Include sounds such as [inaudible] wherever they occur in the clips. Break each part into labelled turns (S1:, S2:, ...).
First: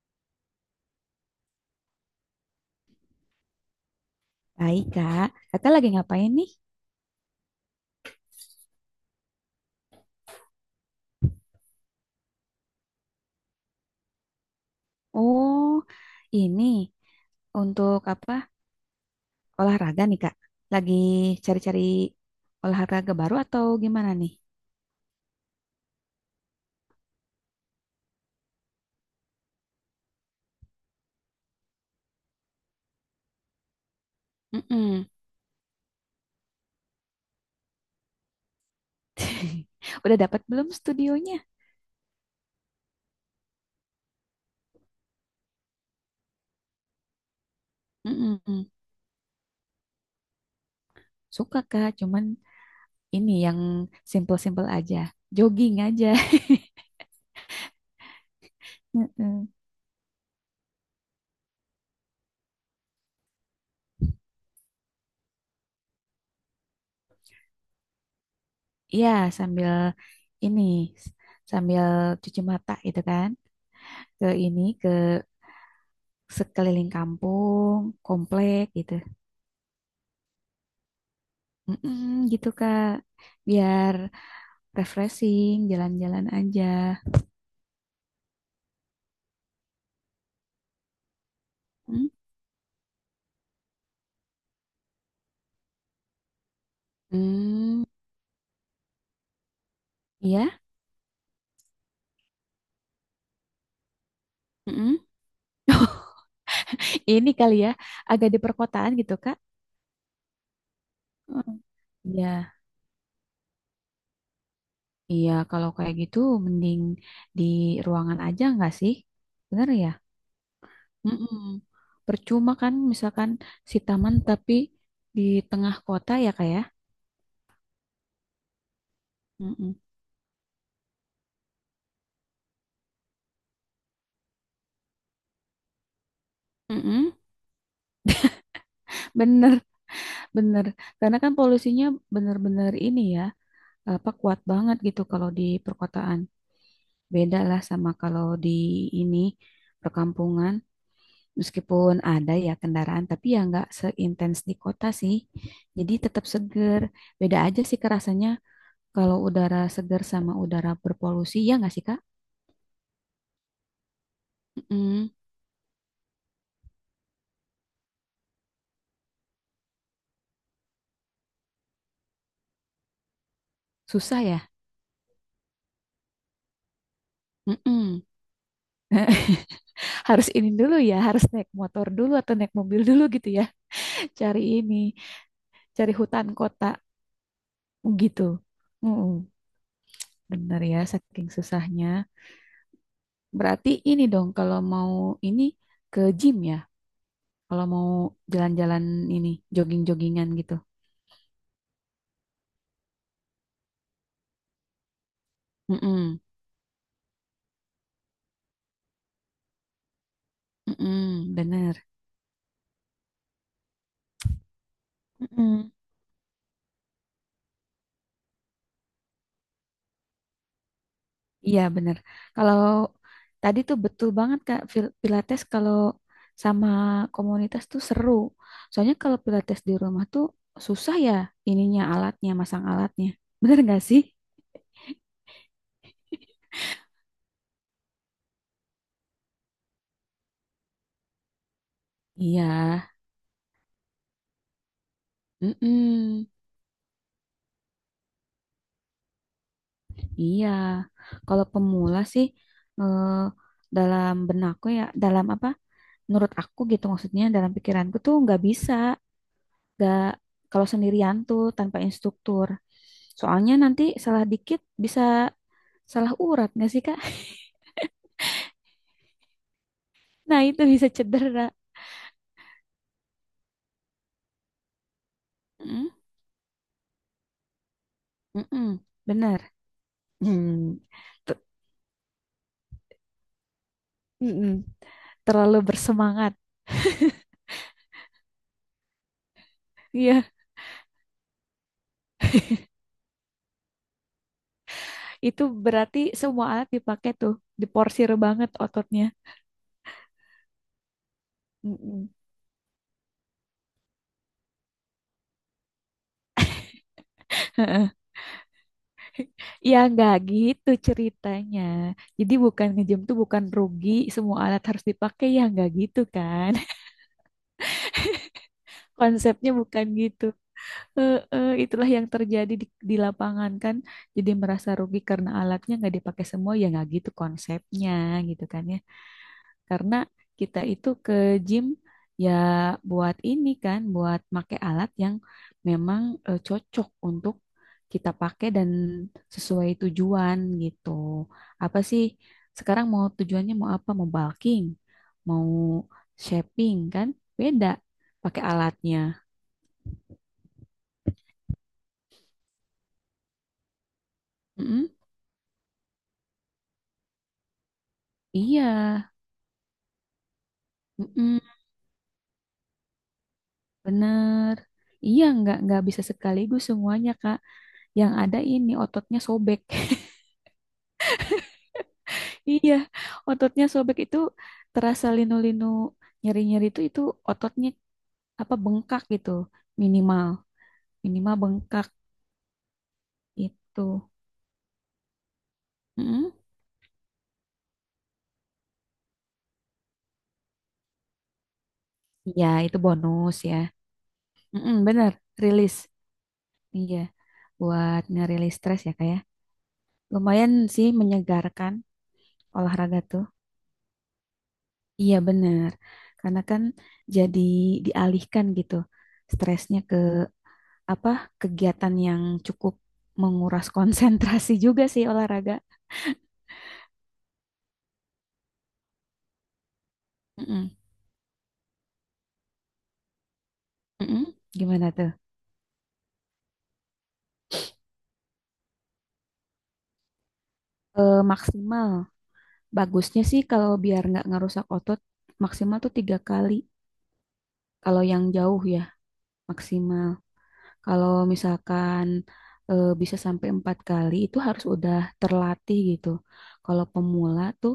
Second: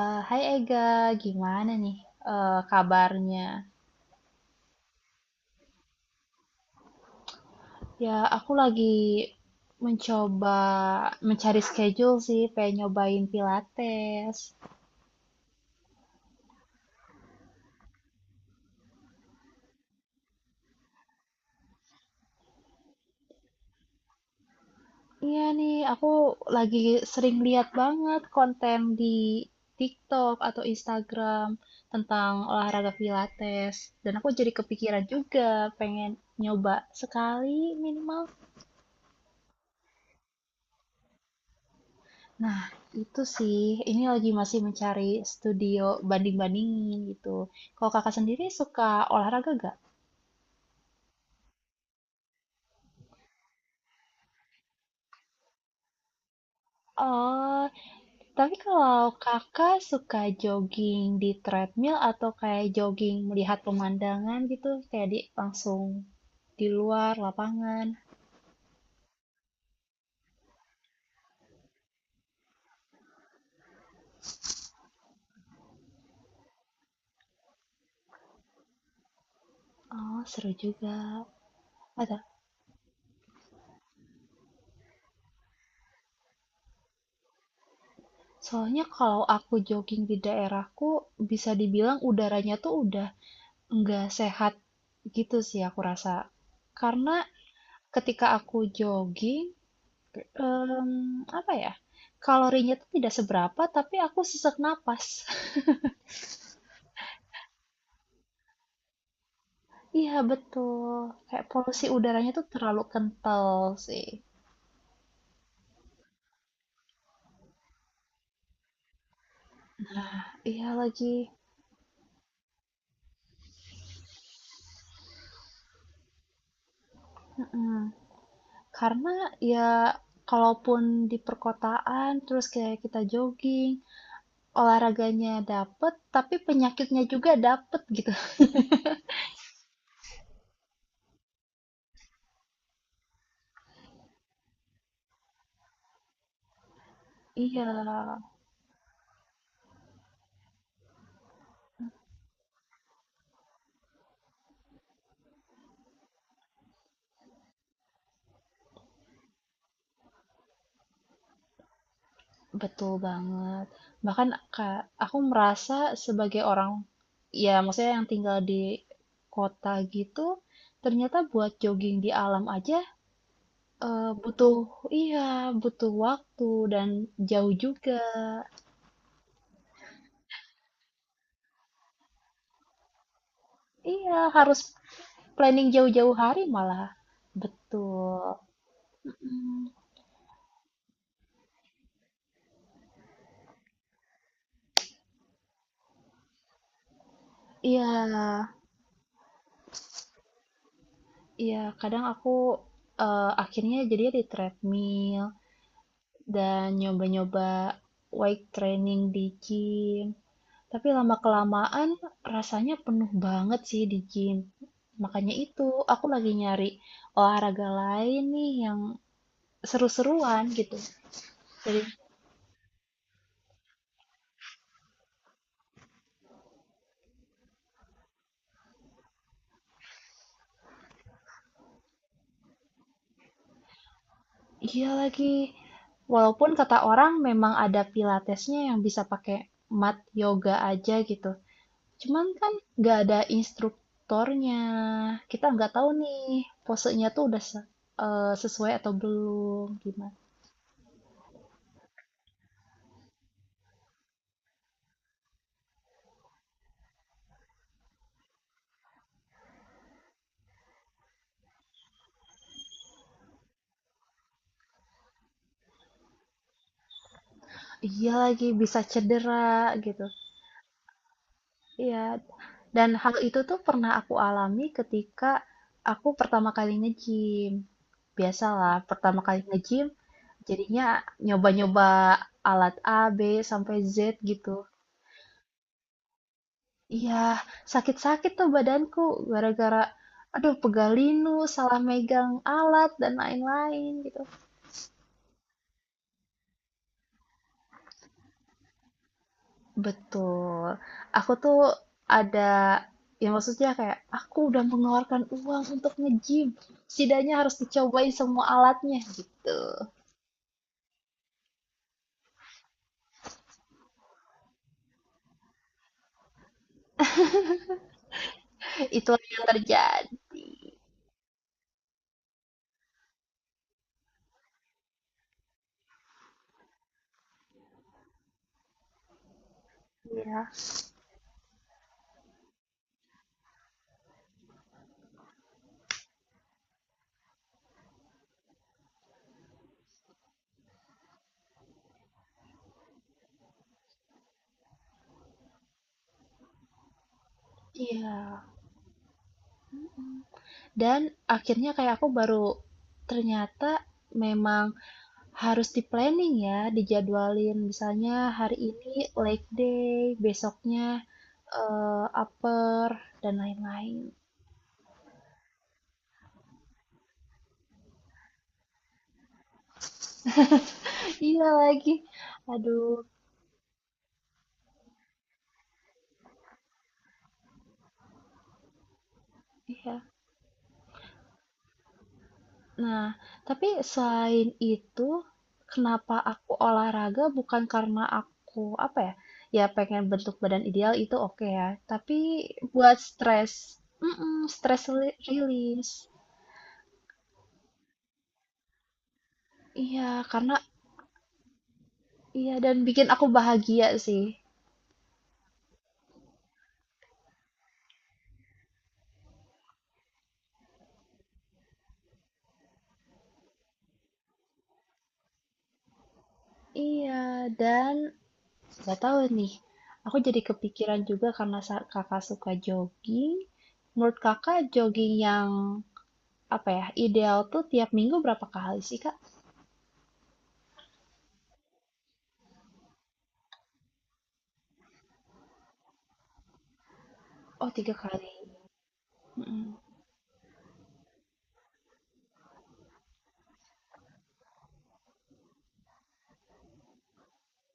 S1: Hai Ega, gimana nih kabarnya?
S2: Baik, Kak. Kakak lagi ngapain nih?
S1: Ya, aku lagi mencoba mencari schedule sih, pengen nyobain Pilates.
S2: Oh, ini untuk apa? Olahraga nih, Kak. Lagi cari-cari olahraga baru atau gimana nih?
S1: Iya nih, aku lagi sering lihat banget konten di TikTok atau Instagram tentang olahraga Pilates, dan aku jadi kepikiran
S2: Mm-mm.
S1: juga pengen nyoba sekali minimal.
S2: [laughs] Udah dapat belum studionya?
S1: Nah, itu sih. Ini lagi masih mencari studio banding-bandingin gitu. Kalau kakak sendiri
S2: Mm-mm.
S1: suka olahraga gak?
S2: Suka, Kak. Cuman ini yang simple-simple aja. Jogging aja. [laughs]
S1: Oh, tapi kalau
S2: Mm-mm.
S1: kakak suka jogging di treadmill atau kayak jogging melihat pemandangan gitu, kayak di langsung di luar lapangan.
S2: Iya, sambil ini, s- sambil cuci mata gitu kan. Ke ini, ke sekeliling kampung, komplek gitu.
S1: Oh, seru juga.
S2: Mm-mm,
S1: Ada.
S2: gitu Kak, biar refreshing, jalan-jalan aja.
S1: Soalnya kalau aku jogging di daerahku, bisa dibilang
S2: Mm?
S1: udaranya tuh udah nggak sehat gitu sih aku rasa. Karena
S2: Hmm,
S1: ketika aku jogging,
S2: ya.
S1: apa ya, kalorinya tuh tidak seberapa tapi aku sesak
S2: Mm-mm.
S1: napas. [laughs]
S2: Ini kali ya, agak di perkotaan gitu Kak.
S1: Iya betul, kayak
S2: Mm.
S1: polusi
S2: Iya,
S1: udaranya tuh terlalu kental sih.
S2: iya kalau kayak gitu mending di ruangan aja nggak sih? Bener ya?
S1: Iya lagi.
S2: Mm-mm. Percuma kan misalkan si taman tapi di tengah kota ya Kak ya?
S1: Mhm. Karena ya
S2: Mm-mm.
S1: kalaupun di perkotaan terus kayak kita jogging, olahraganya dapet tapi penyakitnya
S2: Mm-mm.
S1: juga dapet gitu. [laughs]
S2: Bener, bener. Karena kan polusinya bener-bener ini ya, apa, kuat banget gitu kalau di perkotaan. Beda lah
S1: Iya.
S2: sama kalau di ini perkampungan. Meskipun ada ya kendaraan, tapi ya nggak seintens di kota sih. Jadi tetap seger. Beda aja sih kerasanya kalau udara seger sama udara berpolusi. Ya nggak sih, Kak?
S1: Betul banget. Bahkan, Kak,
S2: Mm-mm.
S1: aku merasa sebagai orang, ya maksudnya yang tinggal di kota gitu, ternyata buat jogging di alam aja
S2: Susah ya?
S1: butuh, iya, butuh waktu dan jauh juga.
S2: Mm-mm. [laughs] Harus ini dulu ya, harus naik motor dulu atau naik mobil dulu gitu ya. [laughs]
S1: Iya,
S2: Cari
S1: harus
S2: ini,
S1: planning
S2: cari
S1: jauh-jauh
S2: hutan
S1: hari
S2: kota
S1: malah. Betul.
S2: gitu. Mm-mm.
S1: Mm,
S2: Bener ya, saking susahnya. Berarti ini dong kalau mau ini ke gym ya, kalau mau
S1: iya,
S2: jalan-jalan ini jogging-joggingan gitu.
S1: iya. Kadang aku akhirnya jadinya di treadmill
S2: Mm-mm.
S1: dan nyoba-nyoba weight training di gym. Tapi
S2: Mm-mm, bener.
S1: lama-kelamaan rasanya penuh banget sih di gym. Makanya itu,
S2: Mm-mm.
S1: aku lagi nyari olahraga lain nih yang seru-seruan gitu.
S2: Iya
S1: Jadi,
S2: bener. Kalau tadi tuh betul banget Kak, Pilates kalau sama komunitas tuh seru. Soalnya kalau Pilates di rumah tuh susah ya ininya alatnya, masang alatnya. Bener gak sih?
S1: iya lagi. Walaupun kata orang memang ada pilatesnya yang bisa pakai mat yoga aja gitu. Cuman
S2: Iya.
S1: kan nggak ada instruktornya. Kita nggak tahu nih
S2: Mm-mm.
S1: posenya tuh udah sesuai atau belum gimana.
S2: Iya, kalau pemula sih eh, dalam benakku ya, dalam apa? Menurut aku gitu maksudnya dalam pikiranku tuh nggak bisa, nggak kalau sendirian tuh tanpa instruktur. Soalnya nanti salah dikit bisa salah urat nggak sih Kak? [laughs]
S1: Iya lagi bisa cedera gitu.
S2: Nah itu bisa cedera.
S1: Iya, dan hal itu tuh pernah aku alami ketika
S2: Mm,
S1: aku pertama kali nge-gym. Biasalah,
S2: mm-mm,
S1: pertama kali
S2: bener.
S1: nge-gym
S2: Hmm,
S1: jadinya
S2: ter-
S1: nyoba-nyoba alat A, B, sampai Z
S2: mm-mm,
S1: gitu.
S2: terlalu bersemangat.
S1: Iya, sakit-sakit tuh badanku gara-gara
S2: Iya,
S1: aduh pegalinu, salah megang alat dan lain-lain gitu.
S2: itu berarti semua alat dipakai tuh, diporsir banget ototnya.
S1: Betul. Aku tuh
S2: Mm-mm.
S1: ada ya maksudnya kayak aku udah mengeluarkan uang untuk nge-gym. Setidaknya harus
S2: [laughs]
S1: dicobain semua alatnya gitu.
S2: Ya nggak gitu ceritanya. Jadi bukan ngejam tuh bukan rugi, semua alat harus dipakai ya nggak gitu kan. [laughs]
S1: Itu yang
S2: Konsepnya
S1: terjadi
S2: bukan gitu. Itulah yang terjadi di lapangan kan. Jadi merasa rugi karena alatnya nggak dipakai semua ya nggak gitu konsepnya gitu kan ya. Karena
S1: ya.
S2: kita itu ke gym ya buat ini kan, buat make alat yang memang cocok untuk kita pakai dan sesuai tujuan gitu. Apa sih sekarang mau tujuannya mau apa? Mau bulking, mau shaping kan? Beda
S1: Iya.
S2: pakai alatnya.
S1: Dan akhirnya kayak aku baru ternyata memang
S2: Mm-mm.
S1: harus di-planning ya, dijadwalin misalnya hari
S2: Iya,
S1: ini leg day, besoknya
S2: mm-mm,
S1: upper dan lain-lain.
S2: bener. Iya, nggak bisa sekaligus semuanya, Kak. Yang ada ini ototnya sobek. [laughs]
S1: Iya lagi.
S2: Iya,
S1: Aduh,
S2: ototnya sobek itu terasa linu-linu nyeri-nyeri itu ototnya apa bengkak gitu,
S1: iya.
S2: minimal minimal bengkak
S1: Nah, tapi
S2: itu.
S1: selain itu, kenapa
S2: Mm-mm.
S1: aku olahraga bukan karena aku apa ya? Ya pengen bentuk badan ideal itu oke ya, tapi
S2: Iya itu
S1: buat
S2: bonus
S1: stres,
S2: ya. Mm-mm,
S1: stres
S2: bener rilis.
S1: release.
S2: Iya buat ngerilis stres ya kayak.
S1: Iya,
S2: Lumayan
S1: karena
S2: sih menyegarkan
S1: iya dan
S2: olahraga
S1: bikin
S2: tuh.
S1: aku bahagia sih.
S2: Iya bener karena kan jadi dialihkan gitu stresnya ke apa kegiatan yang cukup menguras [laughs] konsentrasi juga sih olahraga.
S1: Iya, dan nggak tahu nih. Aku jadi
S2: Mm-mm.
S1: kepikiran juga karena kakak suka jogging. Menurut
S2: Mm-mm.
S1: kakak
S2: Gimana tuh?
S1: jogging yang apa ya ideal tuh tiap minggu berapa kali sih, kak?
S2: Maksimal. Bagusnya sih kalau biar nggak ngerusak otot, maksimal tuh tiga kali.
S1: Oh 3
S2: Kalau yang
S1: kali.
S2: jauh ya,
S1: Mhm,
S2: maksimal. Kalau misalkan bisa sampai empat kali, itu harus udah terlatih gitu. Kalau pemula tuh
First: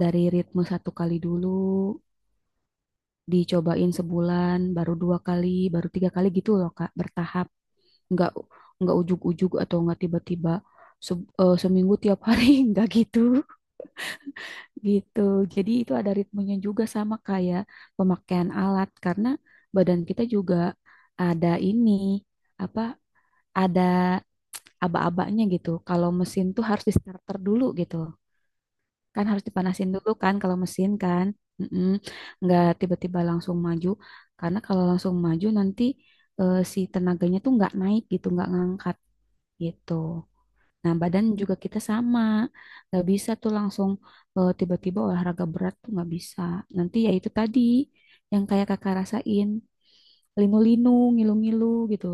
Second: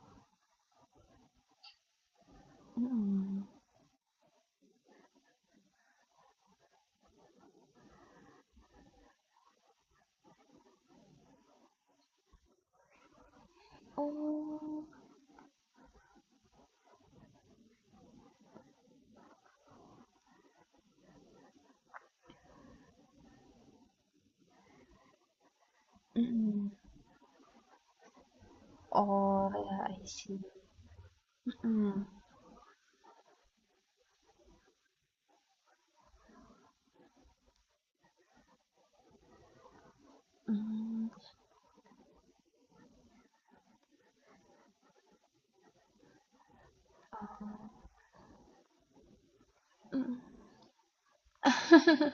S2: dari ritme satu kali dulu,
S1: mhm.
S2: dicobain sebulan, baru dua kali, baru tiga kali gitu loh, Kak, bertahap. Nggak, nggak ujug-ujug atau nggak tiba-tiba seminggu tiap hari, [laughs] nggak gitu.
S1: Oh,
S2: Gitu. Jadi itu ada ritmenya juga sama kayak pemakaian alat karena badan kita juga ada ini apa ada aba-abanya gitu. Kalau mesin tuh
S1: mhm.
S2: harus di starter dulu gitu. Kan harus
S1: Oh, ya,
S2: dipanasin
S1: I
S2: dulu kan
S1: see.
S2: kalau mesin kan. Mm-mm.
S1: Mhm,
S2: Nggak tiba-tiba langsung maju karena kalau langsung maju nanti si tenaganya tuh nggak naik gitu, nggak ngangkat gitu. Nah,
S1: mmm,
S2: badan juga kita sama. Nggak bisa tuh langsung tiba-tiba olahraga berat tuh nggak bisa. Nanti ya itu tadi yang kayak kakak rasain,
S1: mhm,
S2: linu-linu, ngilu-ngilu gitu.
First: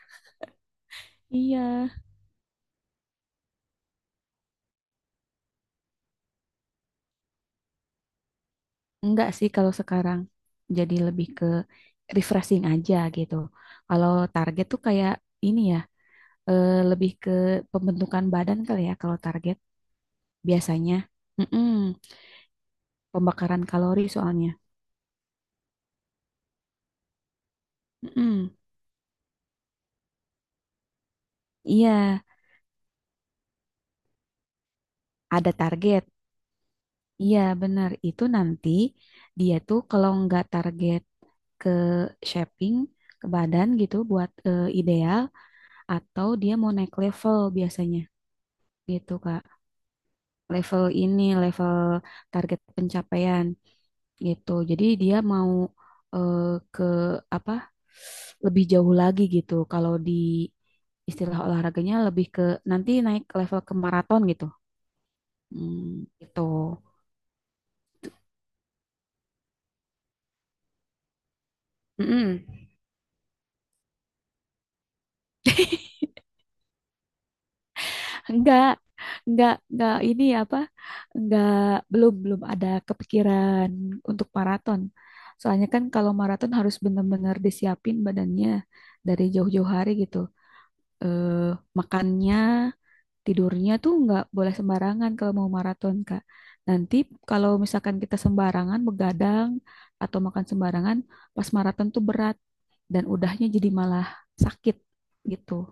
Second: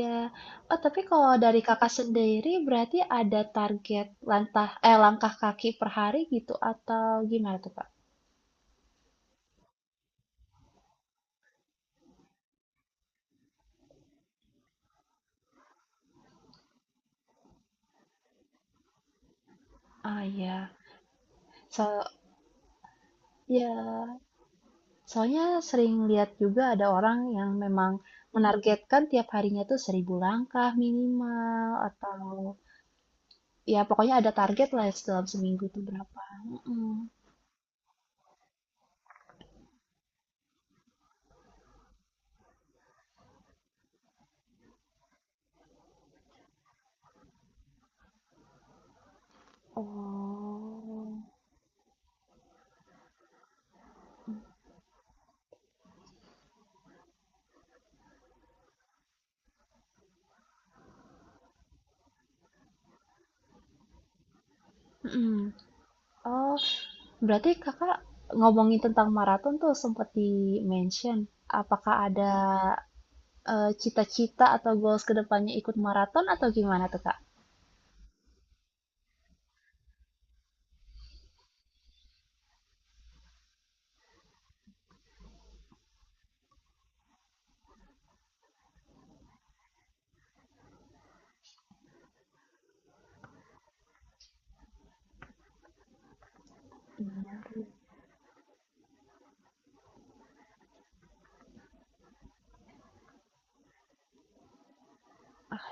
S1: ya. Oh, tapi kalau dari
S2: Iya.
S1: Kakak sendiri berarti ada target langkah kaki per hari gitu atau gimana tuh, Kak?
S2: Enggak sih kalau sekarang jadi lebih ke refreshing aja gitu. Kalau target tuh kayak ini ya, lebih ke pembentukan badan kali ya kalau target
S1: Ah, ya,
S2: biasanya. Mm-mm,
S1: so
S2: pembakaran kalori
S1: ya,
S2: soalnya.
S1: soalnya sering lihat juga ada orang yang memang
S2: Mm-mm,
S1: menargetkan tiap harinya tuh 1.000 langkah minimal
S2: iya,
S1: atau ya pokoknya ada target lah dalam
S2: ada
S1: seminggu tuh
S2: target.
S1: berapa. Mhm.
S2: Iya benar itu nanti dia tuh kalau nggak target ke shaping ke badan gitu buat ideal atau dia mau naik level biasanya gitu Kak. Level
S1: Oh,
S2: ini level target pencapaian gitu. Jadi dia mau eh, ke apa lebih jauh lagi gitu. Kalau di istilah olahraganya lebih ke nanti naik level ke maraton gitu.
S1: mhm.
S2: Hmm, gitu.
S1: Oh, berarti Kakak ngomongin tentang maraton tuh sempat di-mention. Apakah ada
S2: Mm-mm.
S1: cita-cita atau goals ke depannya ikut
S2: [laughs]
S1: maraton atau gimana tuh, Kak?
S2: Enggak, enggak ini apa? Enggak, belum belum ada kepikiran untuk maraton. Soalnya kan kalau maraton harus benar-benar disiapin badannya dari jauh-jauh hari gitu. Eh, makannya, tidurnya tuh enggak boleh sembarangan kalau mau maraton, Kak. Nanti kalau misalkan kita sembarangan begadang atau makan sembarangan, pas maraton tuh berat dan udahnya jadi malah sakit gitu.
S1: Ah,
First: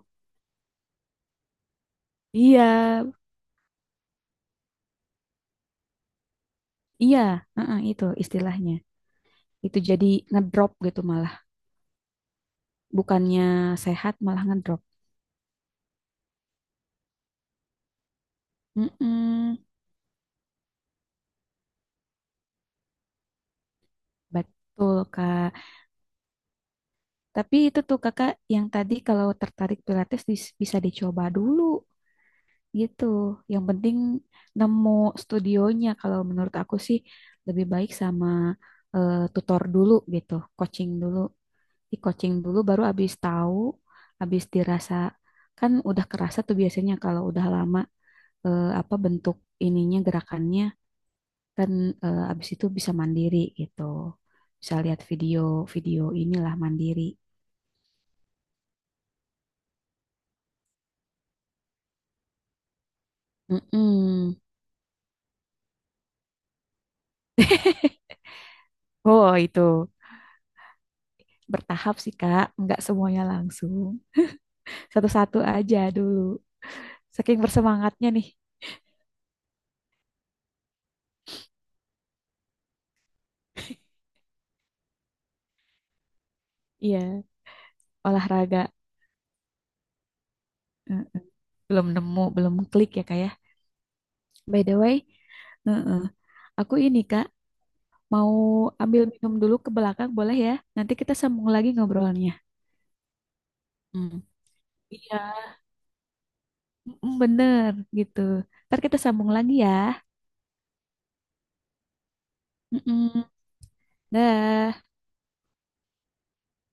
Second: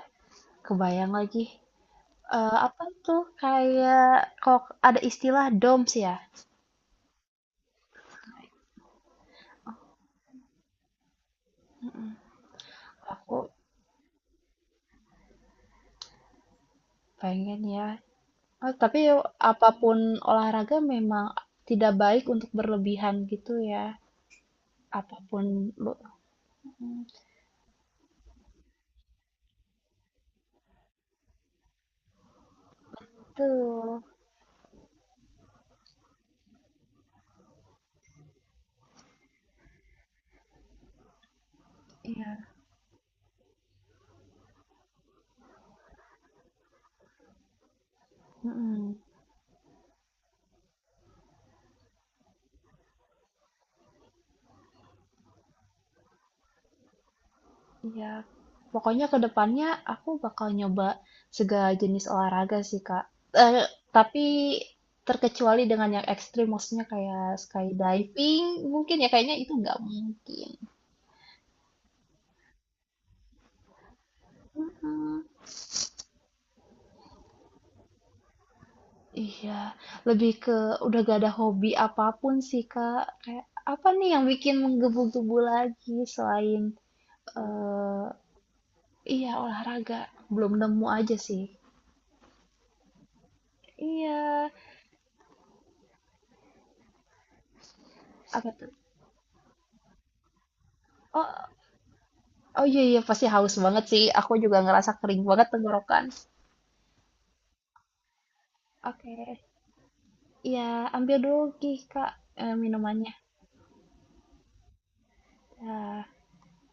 S1: kebayang lagi.
S2: Iya,
S1: Apa tuh kayak kok ada istilah DOMS ya?
S2: iya, heeh, itu istilahnya. Itu jadi ngedrop gitu malah bukannya
S1: Aku
S2: sehat malah ngedrop.
S1: pengen ya. Oh, tapi
S2: Mm-mm,
S1: apapun olahraga memang tidak baik untuk berlebihan gitu ya.
S2: betul
S1: Apapun
S2: kak.
S1: lo-
S2: Tapi itu tuh kakak yang tadi kalau tertarik pilates bisa dicoba dulu gitu, yang penting
S1: tuh.
S2: nemu studionya. Kalau menurut aku sih lebih baik sama tutor dulu gitu, coaching dulu, di coaching
S1: Iya.
S2: dulu baru abis tahu, abis dirasa, kan udah kerasa tuh biasanya kalau udah lama apa
S1: Mhm,
S2: bentuk ininya gerakannya kan, abis itu bisa mandiri gitu, bisa lihat video-video inilah mandiri.
S1: iya. Pokoknya ke depannya aku bakal nyoba segala jenis olahraga sih, Kak. eh tapi
S2: Mm-mm.
S1: terkecuali dengan yang ekstrim, maksudnya kayak
S2: [laughs]
S1: skydiving mungkin ya,
S2: Oh
S1: kayaknya itu
S2: itu
S1: nggak mungkin.
S2: bertahap sih kak, nggak semuanya langsung,
S1: Mhm,
S2: satu-satu aja dulu saking bersemangatnya nih.
S1: iya. Lebih ke udah gak ada hobi apapun sih, Kak. Kayak apa nih yang bikin menggebu-gebu lagi selain,
S2: Iya,
S1: eh
S2: olahraga.
S1: iya, olahraga. Belum nemu
S2: Eh,
S1: aja sih.
S2: belum nemu belum klik ya kak ya,
S1: Iya,
S2: by the way. Heeh. Aku ini Kak mau
S1: apa tuh?
S2: ambil minum dulu ke belakang boleh ya? Nanti kita
S1: Oh
S2: sambung lagi ngobrolnya.
S1: Oh iya, iya, pasti haus banget sih.
S2: Hmm.
S1: Aku juga ngerasa
S2: Iya,
S1: kering banget tenggorokan.
S2: mm, bener gitu. Ntar kita
S1: Oke,
S2: sambung lagi ya.
S1: ya ambil dulu Kak, minumannya.
S2: Mm-mm. Dah.
S1: Ya.